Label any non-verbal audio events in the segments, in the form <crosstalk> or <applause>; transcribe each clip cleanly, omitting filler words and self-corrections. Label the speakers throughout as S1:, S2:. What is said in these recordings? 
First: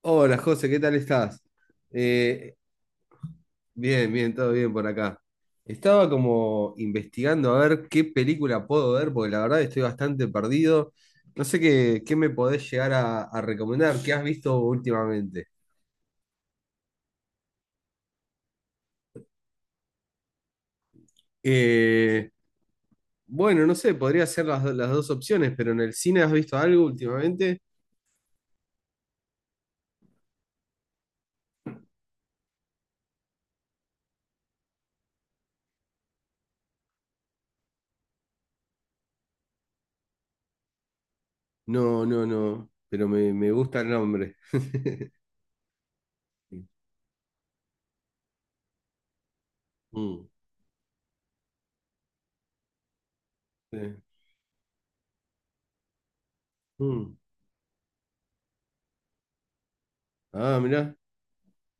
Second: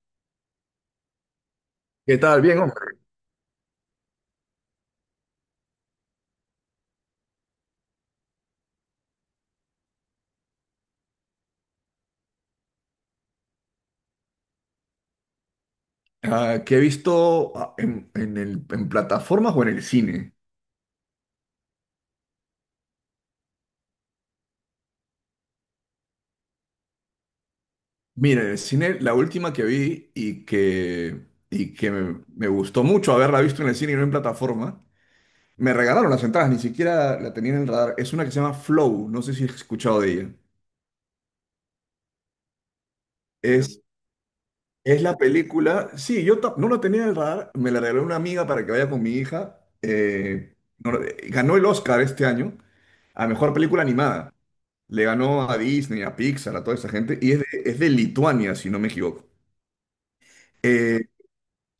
S1: Hola José, ¿qué tal estás?
S2: ¿Qué tal?
S1: Eh,
S2: Bien, hombre.
S1: bien, bien, todo bien por acá. Estaba como investigando a ver qué película puedo ver, porque la verdad estoy bastante perdido. No sé qué me podés llegar a recomendar, qué has visto últimamente.
S2: ¿Qué he visto en, en plataformas o en el cine?
S1: Eh, bueno, no sé, podría ser las dos opciones, pero en el cine has visto algo últimamente.
S2: Mira, en el cine la última que vi y que me gustó mucho haberla visto en el cine y no en plataforma, me regalaron las entradas, ni siquiera la tenía en el radar. Es una que se llama Flow, no sé si has escuchado de ella.
S1: No, no, no, pero me gusta
S2: Es,
S1: el nombre.
S2: es la
S1: <laughs>
S2: película, sí, yo no la tenía en el radar, me la regaló una amiga para que vaya con mi hija.
S1: Mm,
S2: Ganó el Oscar este año a mejor película
S1: sí.
S2: animada. Le ganó a Disney, a Pixar, a toda esa
S1: Mm.
S2: gente. Y es de Lituania, si no me equivoco.
S1: Ah, mirá.
S2: Eh,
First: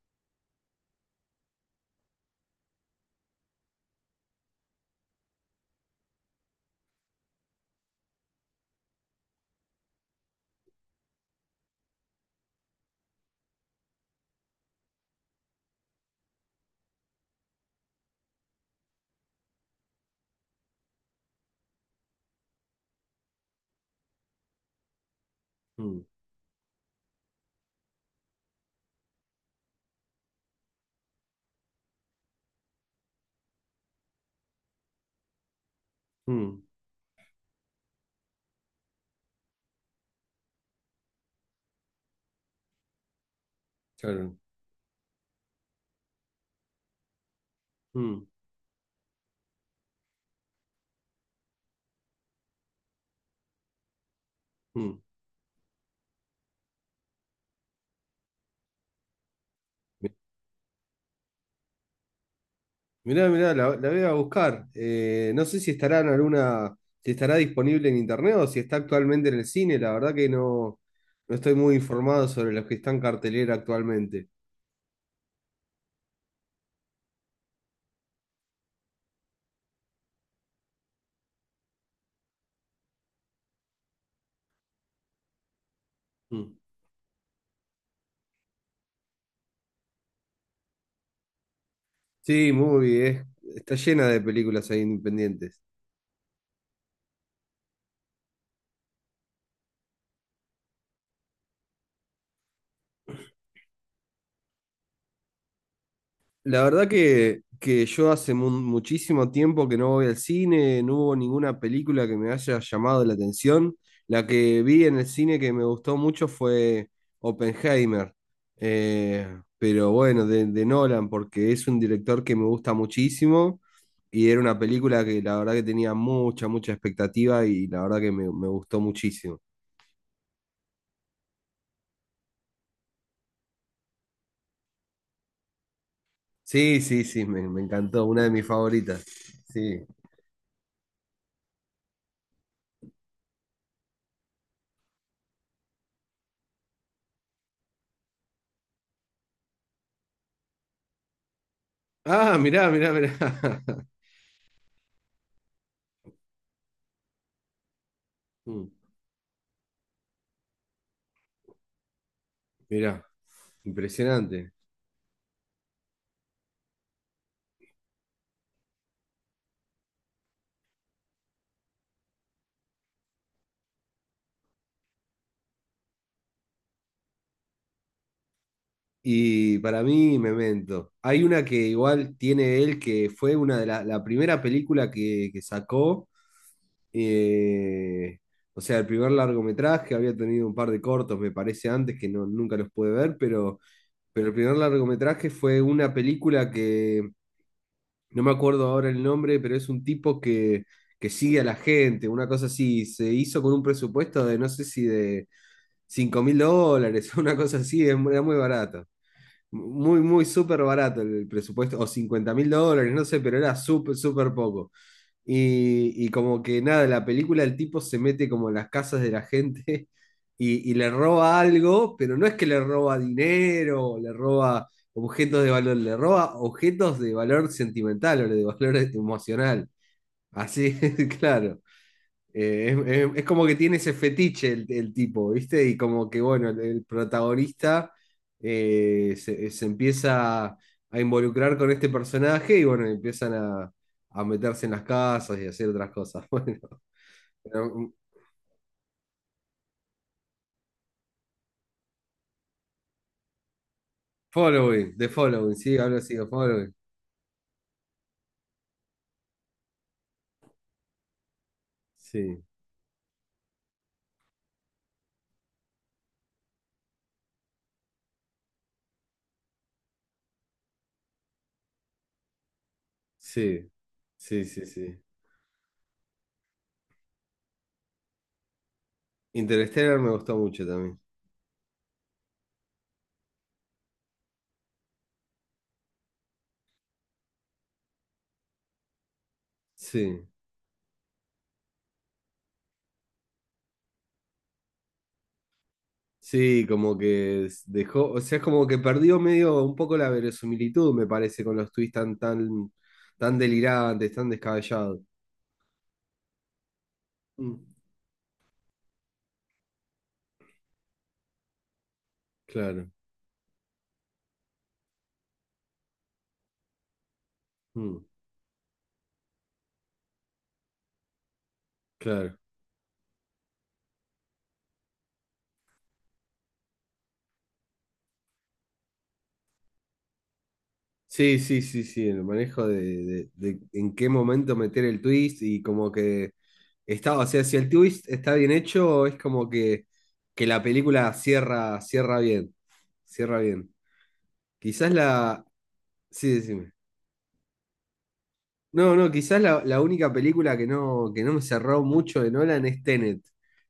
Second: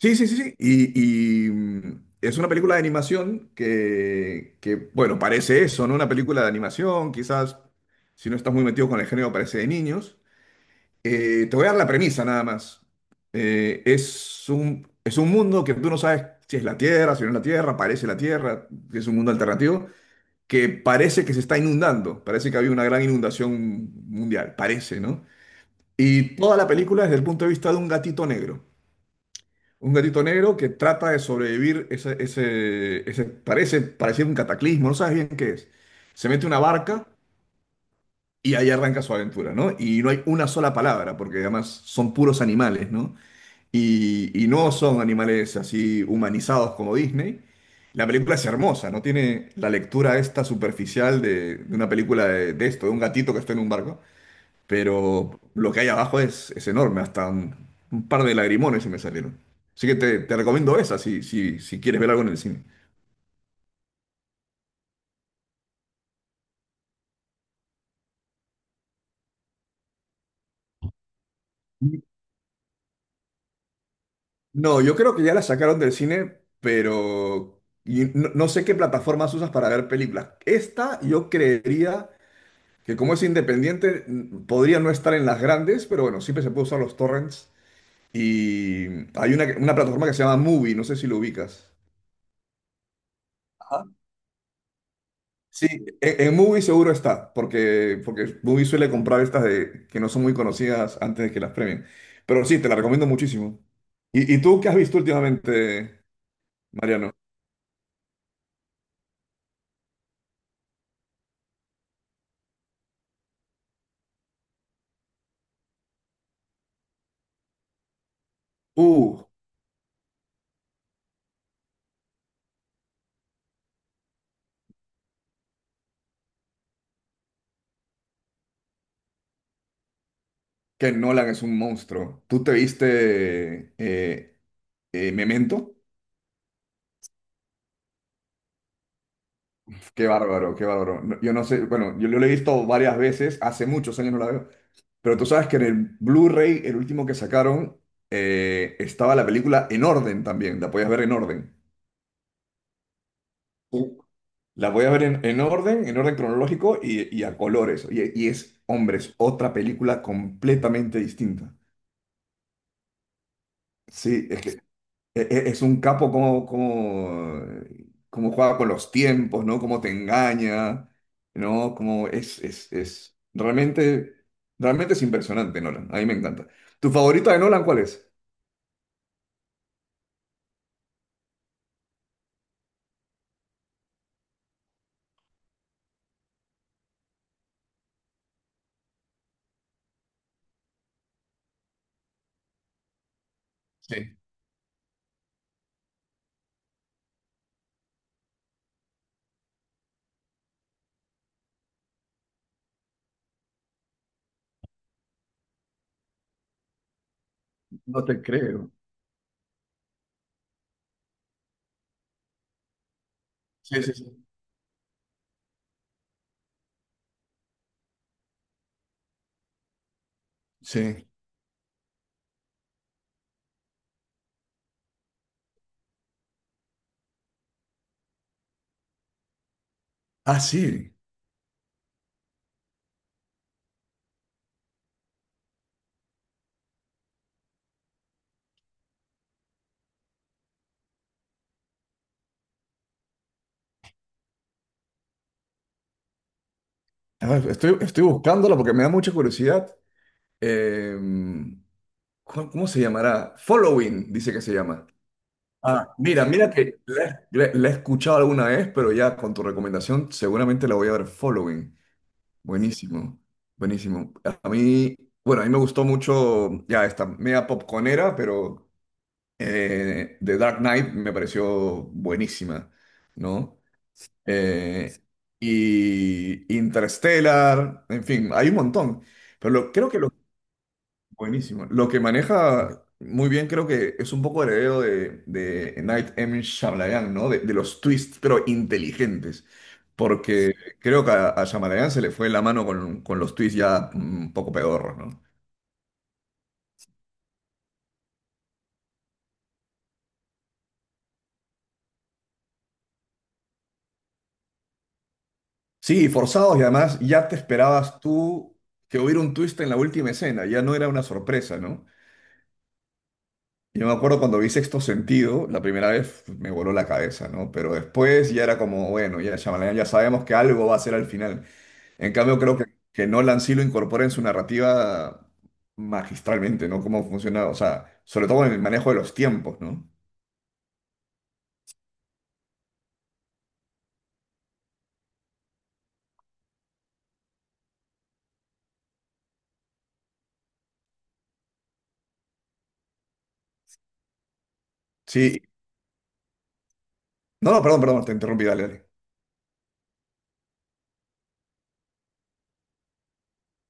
S2: sí, sí, sí, sí. Y, es una película de animación que, bueno, parece eso, ¿no? Una película de animación, quizás, si no estás muy metido con el género, parece de niños. Te voy a dar la premisa nada más. Es un mundo que tú no sabes si es la Tierra, si no es la Tierra, parece la Tierra, es un mundo alternativo, que parece que se está inundando, parece que había una gran inundación mundial, parece, ¿no?
S1: Mm,
S2: Y toda la película desde el punto de vista de un gatito negro. Un gatito negro que trata de sobrevivir ese, ese, parece, parece un cataclismo, no sabes bien qué es. Se mete una
S1: mm,
S2: barca y ahí arranca su aventura, ¿no? Y no hay una sola palabra, porque además son puros animales, ¿no?
S1: claro.
S2: Y no son animales así humanizados como Disney. La
S1: Mm,
S2: película es hermosa, no tiene la lectura esta superficial de una película de esto, de un gatito que está en un barco,
S1: mm.
S2: pero lo que hay abajo es enorme, hasta un par de lagrimones se me salieron. Así que
S1: Mi-
S2: te recomiendo esa si, si, si quieres ver algo en el cine.
S1: Mirá, mirá, la voy a buscar. No sé si estará en alguna, si estará disponible en internet o si está actualmente en el cine. La verdad que no, no estoy muy informado sobre los que están en cartelera actualmente.
S2: No, yo creo que ya la sacaron del cine, pero y no, no sé qué plataformas usas para ver películas. Esta yo creería que como es independiente, podría no estar en las grandes, pero bueno, siempre se
S1: Mm.
S2: puede usar los torrents. Y hay una plataforma que se llama Movie, no sé si lo ubicas.
S1: Sí, está llena de películas ahí independientes.
S2: Sí, en Mubi seguro está, porque, porque Mubi suele comprar estas de, que no son muy conocidas antes de que las premien. Pero sí, te la recomiendo muchísimo. Y tú qué has visto últimamente,
S1: La verdad
S2: Mariano?
S1: que yo hace muchísimo tiempo que no voy al cine, no hubo ninguna película que me haya llamado la atención. La que vi en el cine que me gustó mucho fue Oppenheimer.
S2: Uh,
S1: Pero bueno, de Nolan, porque es un director que me gusta muchísimo y era una película que la verdad que tenía mucha, mucha expectativa y la verdad que me gustó muchísimo.
S2: que Nolan es un monstruo. ¿Tú te viste Memento?
S1: Sí, sí, sí, me encantó, una de mis favoritas. Sí.
S2: Qué bárbaro, qué bárbaro. Yo no sé, bueno, yo lo he visto varias veces, hace muchos años no la veo, pero tú sabes que en el Blu-ray, el último que sacaron, estaba la película en orden también, la podías ver en orden.
S1: Ah, mirá, mirá, mirá. <laughs>
S2: La voy a ver en orden cronológico y a colores. Y es,
S1: Mm.
S2: hombre, es otra película completamente distinta.
S1: Mirá,
S2: Sí, es que
S1: impresionante.
S2: es un capo como, como, como juega con los tiempos, ¿no? Cómo te engaña, ¿no? Como es realmente, realmente es impresionante, Nolan. A mí me encanta. ¿Tu favorita de Nolan cuál es?
S1: Y para mí, Memento. Hay una que igual tiene él, que fue una de la primera película que sacó. eh, o sea, el primer largometraje, había tenido un par de cortos, me parece, antes, que no, nunca los pude ver, pero,
S2: Sí.
S1: el primer largometraje fue una película que no me acuerdo ahora el nombre, pero es un tipo que sigue a la gente, una cosa así, se hizo con un presupuesto de no sé si de $5000, <laughs> una cosa así,
S2: No te
S1: era muy
S2: creo.
S1: barato. Muy, muy súper barato el presupuesto, o $50.000, no sé, pero era
S2: Sí, sí,
S1: súper,
S2: sí.
S1: súper poco. Y como que nada, en la película el tipo se mete como en las casas de la gente <laughs> y le
S2: Sí.
S1: roba algo, pero no es que le roba dinero, o le roba objetos de valor, le roba objetos de valor sentimental o de valor emocional.
S2: Ah,
S1: Así,
S2: sí.
S1: <laughs> claro. Es como que tiene ese fetiche el tipo, ¿viste? Y como que, bueno, el protagonista se empieza a involucrar con este personaje y, bueno, empiezan a meterse en las casas y a hacer otras cosas. <laughs> Bueno,
S2: A ver,
S1: pero,
S2: estoy, estoy buscándola porque me da mucha curiosidad. Em, ¿Cómo cómo se llamará? Following, dice que se llama.
S1: The Following, sí,
S2: Ah,
S1: hablo así,
S2: mira,
S1: The
S2: mira
S1: Following.
S2: que la, la he escuchado alguna vez, pero ya con tu recomendación seguramente la voy a ver. Following.
S1: Sí,
S2: Buenísimo, buenísimo. A mí, bueno, a mí me gustó mucho ya esta media popconera, pero The Dark Knight me pareció buenísima, ¿no?
S1: sí, sí, sí,
S2: Eh,
S1: sí.
S2: y Interstellar, en fin, hay un montón. Pero creo
S1: Interstellar
S2: que
S1: me
S2: lo...
S1: gustó mucho también.
S2: Buenísimo. Lo que maneja muy bien creo que es un poco heredero de Night M. Shyamalan, ¿no? De los twists, pero inteligentes.
S1: Sí.
S2: Porque creo que a Shyamalan se le fue la mano con los twists ya un poco pedorros, ¿no?
S1: Sí, como que dejó, o sea, es como que perdió medio un poco la verosimilitud, me parece, con los tweets tan, tan, tan delirantes, tan descabellados.
S2: Sí, forzados y además ya te
S1: Mm,
S2: esperabas tú que hubiera un twist en la última escena, ya no era una sorpresa, ¿no?
S1: claro,
S2: Yo me acuerdo cuando vi Sexto Sentido, la primera vez me voló la cabeza, ¿no? Pero
S1: mm,
S2: después ya era como, bueno, ya Shyamalan ya sabemos que algo va a ser al final. En
S1: claro.
S2: cambio, creo que Nolan sí lo incorpora en su narrativa magistralmente, ¿no? Cómo funciona, o sea, sobre todo en el manejo de los tiempos, ¿no?
S1: Sí, sí, sí, sí, el manejo de en qué momento meter el twist y como que está, o sea, si el twist está bien hecho, es como que la película cierra, cierra bien, cierra bien. Quizás
S2: Sí.
S1: la... Sí, decime.
S2: No, no, perdón, perdón, te interrumpí, dale, dale.
S1: No, no, quizás la única película que no me cerró mucho de Nolan es Tenet.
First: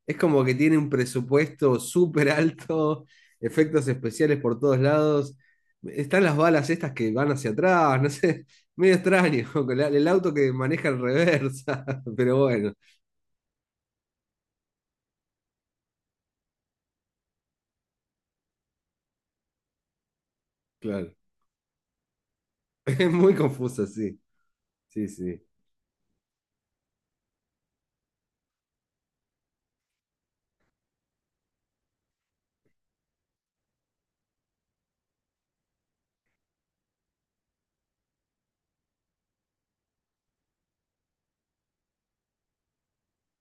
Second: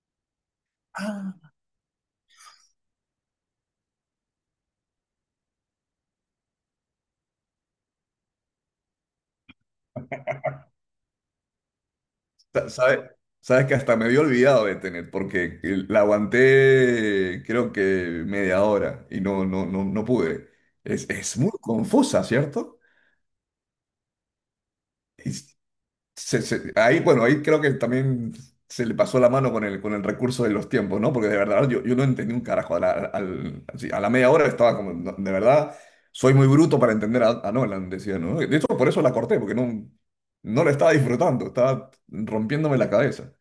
S1: Es como que tiene un
S2: Ah,
S1: presupuesto súper alto, efectos especiales por todos lados. Están las balas estas que van hacia atrás, no sé, medio extraño, <laughs> con el auto que maneja en reversa, <laughs> pero
S2: Sa-
S1: bueno,
S2: sabe- sabes que hasta me había olvidado de tener, porque la aguanté creo que media hora y no, no, no, no pude.
S1: claro.
S2: Es
S1: <laughs>
S2: muy confusa, ¿cierto?
S1: Es muy confusa, sí, sí,
S2: Y
S1: sí.
S2: ahí, bueno, ahí creo que también se le pasó la mano con el recurso de los tiempos, ¿no? Porque de verdad yo, yo no entendí un carajo. A la, así, a la media hora estaba como, "No, de verdad, soy muy bruto para entender a Nolan", decía, ¿no? De hecho, por eso la corté, porque no, no la estaba disfrutando, estaba rompiéndome la cabeza.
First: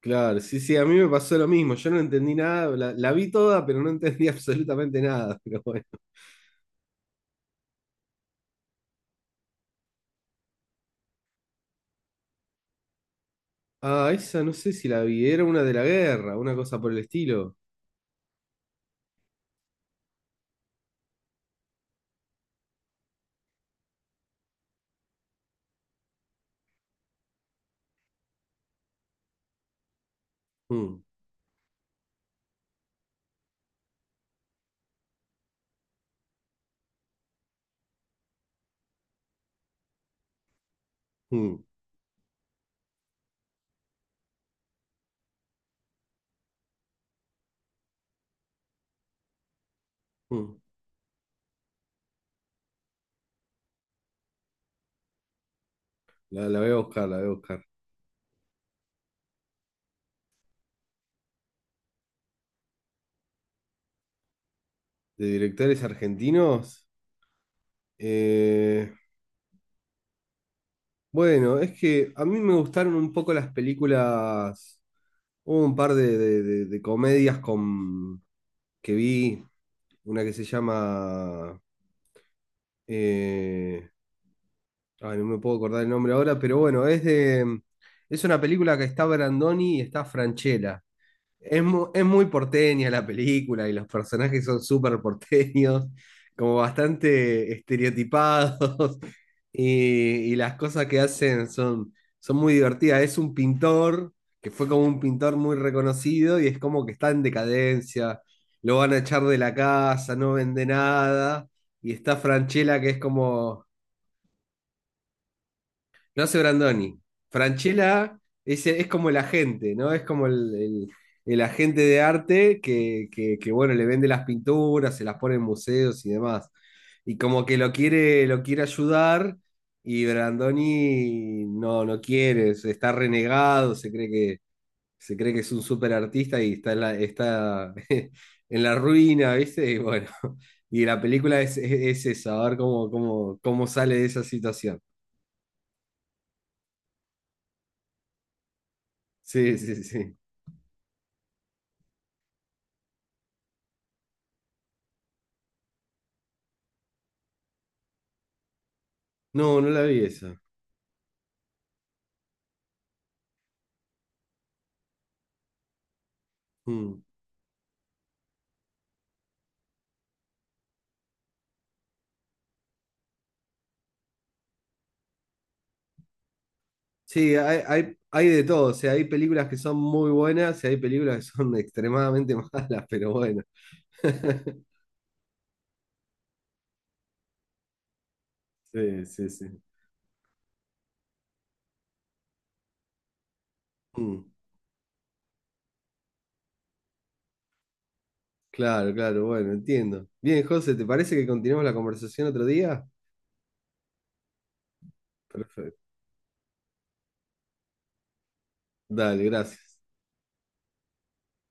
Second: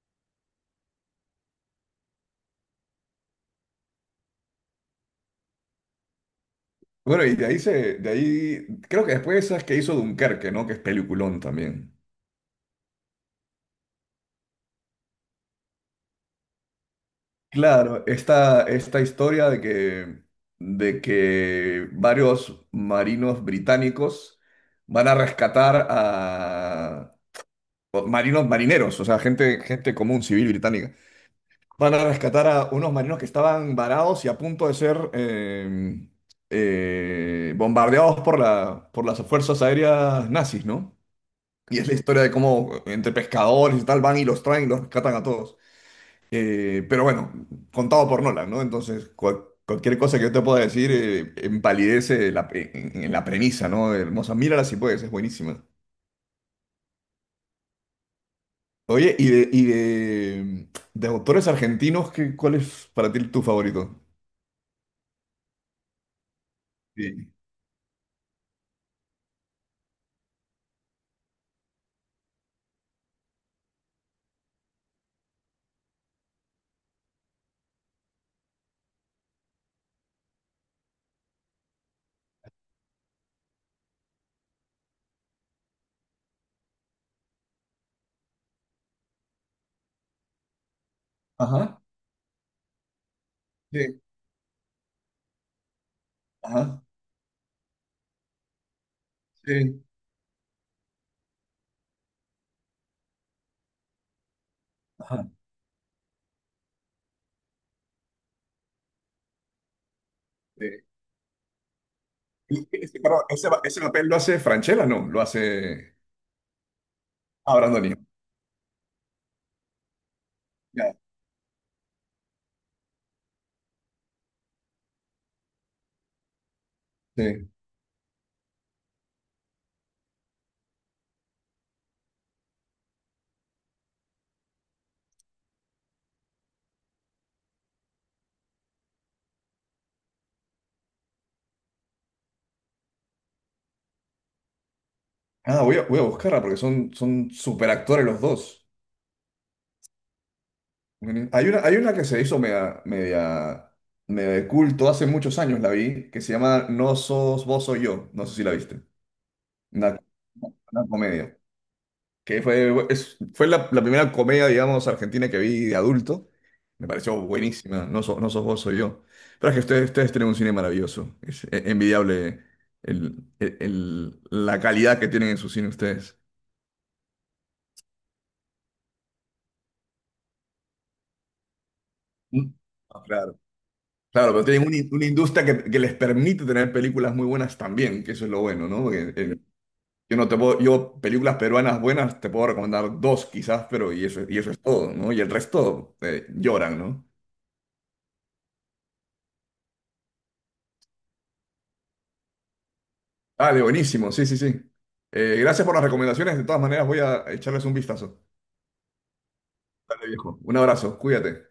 S1: Claro, sí, sí, a mí me pasó lo mismo, yo no entendí nada, la vi toda, pero no entendí <laughs> absolutamente nada, pero bueno.
S2: Bueno, y de ahí se, de ahí, creo que después esas que hizo Dunkerque, ¿no? Que es peliculón también.
S1: Ah, esa no sé si la vi, era una de la guerra, una cosa por el estilo.
S2: Claro, esta historia de que varios marinos británicos van a rescatar a o marinos marineros, o sea, gente, gente común, civil británica,
S1: Mm,
S2: van a rescatar a unos marinos que estaban varados y a punto de ser bombardeados por la, por las fuerzas aéreas nazis, ¿no?
S1: mm,
S2: Y es la historia de cómo entre pescadores y tal van y los traen y los rescatan a todos. Pero bueno, contado por Nolan, ¿no? Entonces, cualquier cosa que yo te
S1: mm.
S2: pueda decir empalidece la en la premisa, ¿no? Hermosa, mírala si puedes, es buenísima.
S1: La voy a buscar, la voy a buscar.
S2: Oye, y de autores argentinos, qué, cuál es para ti tu favorito?
S1: ¿De directores argentinos?
S2: Sí.
S1: Eh, bueno, es que a mí me gustaron un poco las películas, hubo un par de comedias con, que vi, una que se llama... eh, ay, no me puedo acordar el nombre ahora, pero bueno, es de... Es una película que está Brandoni y está Franchella. Es
S2: Ajá.
S1: mu- es muy, porteña la película y los
S2: Sí.
S1: personajes son súper porteños, como
S2: Ajá.
S1: bastante estereotipados <laughs>
S2: Sí.
S1: y las cosas que hacen son muy divertidas. Es un pintor que fue como un
S2: Ajá.
S1: pintor muy reconocido y es como que está en decadencia, lo van a echar de la casa, no vende
S2: Sí.
S1: nada y está
S2: Y
S1: Franchella que es
S2: ese, perdón, ese,
S1: como
S2: ese papel lo hace Francella, ¿no? Lo hace
S1: no hace Brandoni.
S2: ah, Brandoni.
S1: Franchella es como el agente, ¿no? Es como el, el-
S2: Ya.
S1: el agente de arte que, bueno, le vende las pinturas, se las pone en museos y demás. Y como
S2: Sí.
S1: que lo quiere ayudar y Brandoni no, no quiere, está renegado, se cree que es un súper artista y está está <laughs> en la ruina, ¿viste? Y bueno, y la película es eso, a ver cómo sale de esa situación.
S2: Ah, voy a, voy a buscarla porque son, son superactores los dos.
S1: Sí, sí, sí.
S2: Bueno, hay una, hay una que se hizo media, media, media de culto hace muchos años, la vi, que se llama No sos vos, soy yo. No sé si la viste.
S1: No, no la
S2: Una,
S1: vi esa.
S2: una comedia. Que fue, fue la, la primera comedia, digamos, argentina que vi de adulto. Me
S1: Mm.
S2: pareció buenísima. No, no sos vos, soy yo. Pero es que ustedes, ustedes tienen un cine maravilloso. Es envidiable la calidad que tienen en su cine ustedes.
S1: Sí, hay de todo. O sea, hay películas que son muy buenas y hay películas que son <laughs> extremadamente
S2: Mm.
S1: malas,
S2: Ah,
S1: pero
S2: claro.
S1: bueno.
S2: Claro, pero tienen
S1: <laughs>
S2: una, una industria que les permite tener películas muy buenas también, que eso es lo bueno, ¿no?
S1: Sí,
S2: Porque,
S1: sí, sí.
S2: yo no te puedo, yo películas peruanas buenas te puedo recomendar 2 quizás, pero
S1: Mm.
S2: y eso es todo, ¿no? Y el resto lloran, ¿no?
S1: Claro, claro, bueno, entiendo. Bien, José, ¿te parece que continuemos la conversación otro día?
S2: Dale, buenísimo, sí, sí, sí. Gracias por
S1: Perfecto.
S2: las recomendaciones, de todas maneras voy a echarles un vistazo.
S1: Dale, gracias.
S2: Dale, viejo. Un abrazo, cuídate.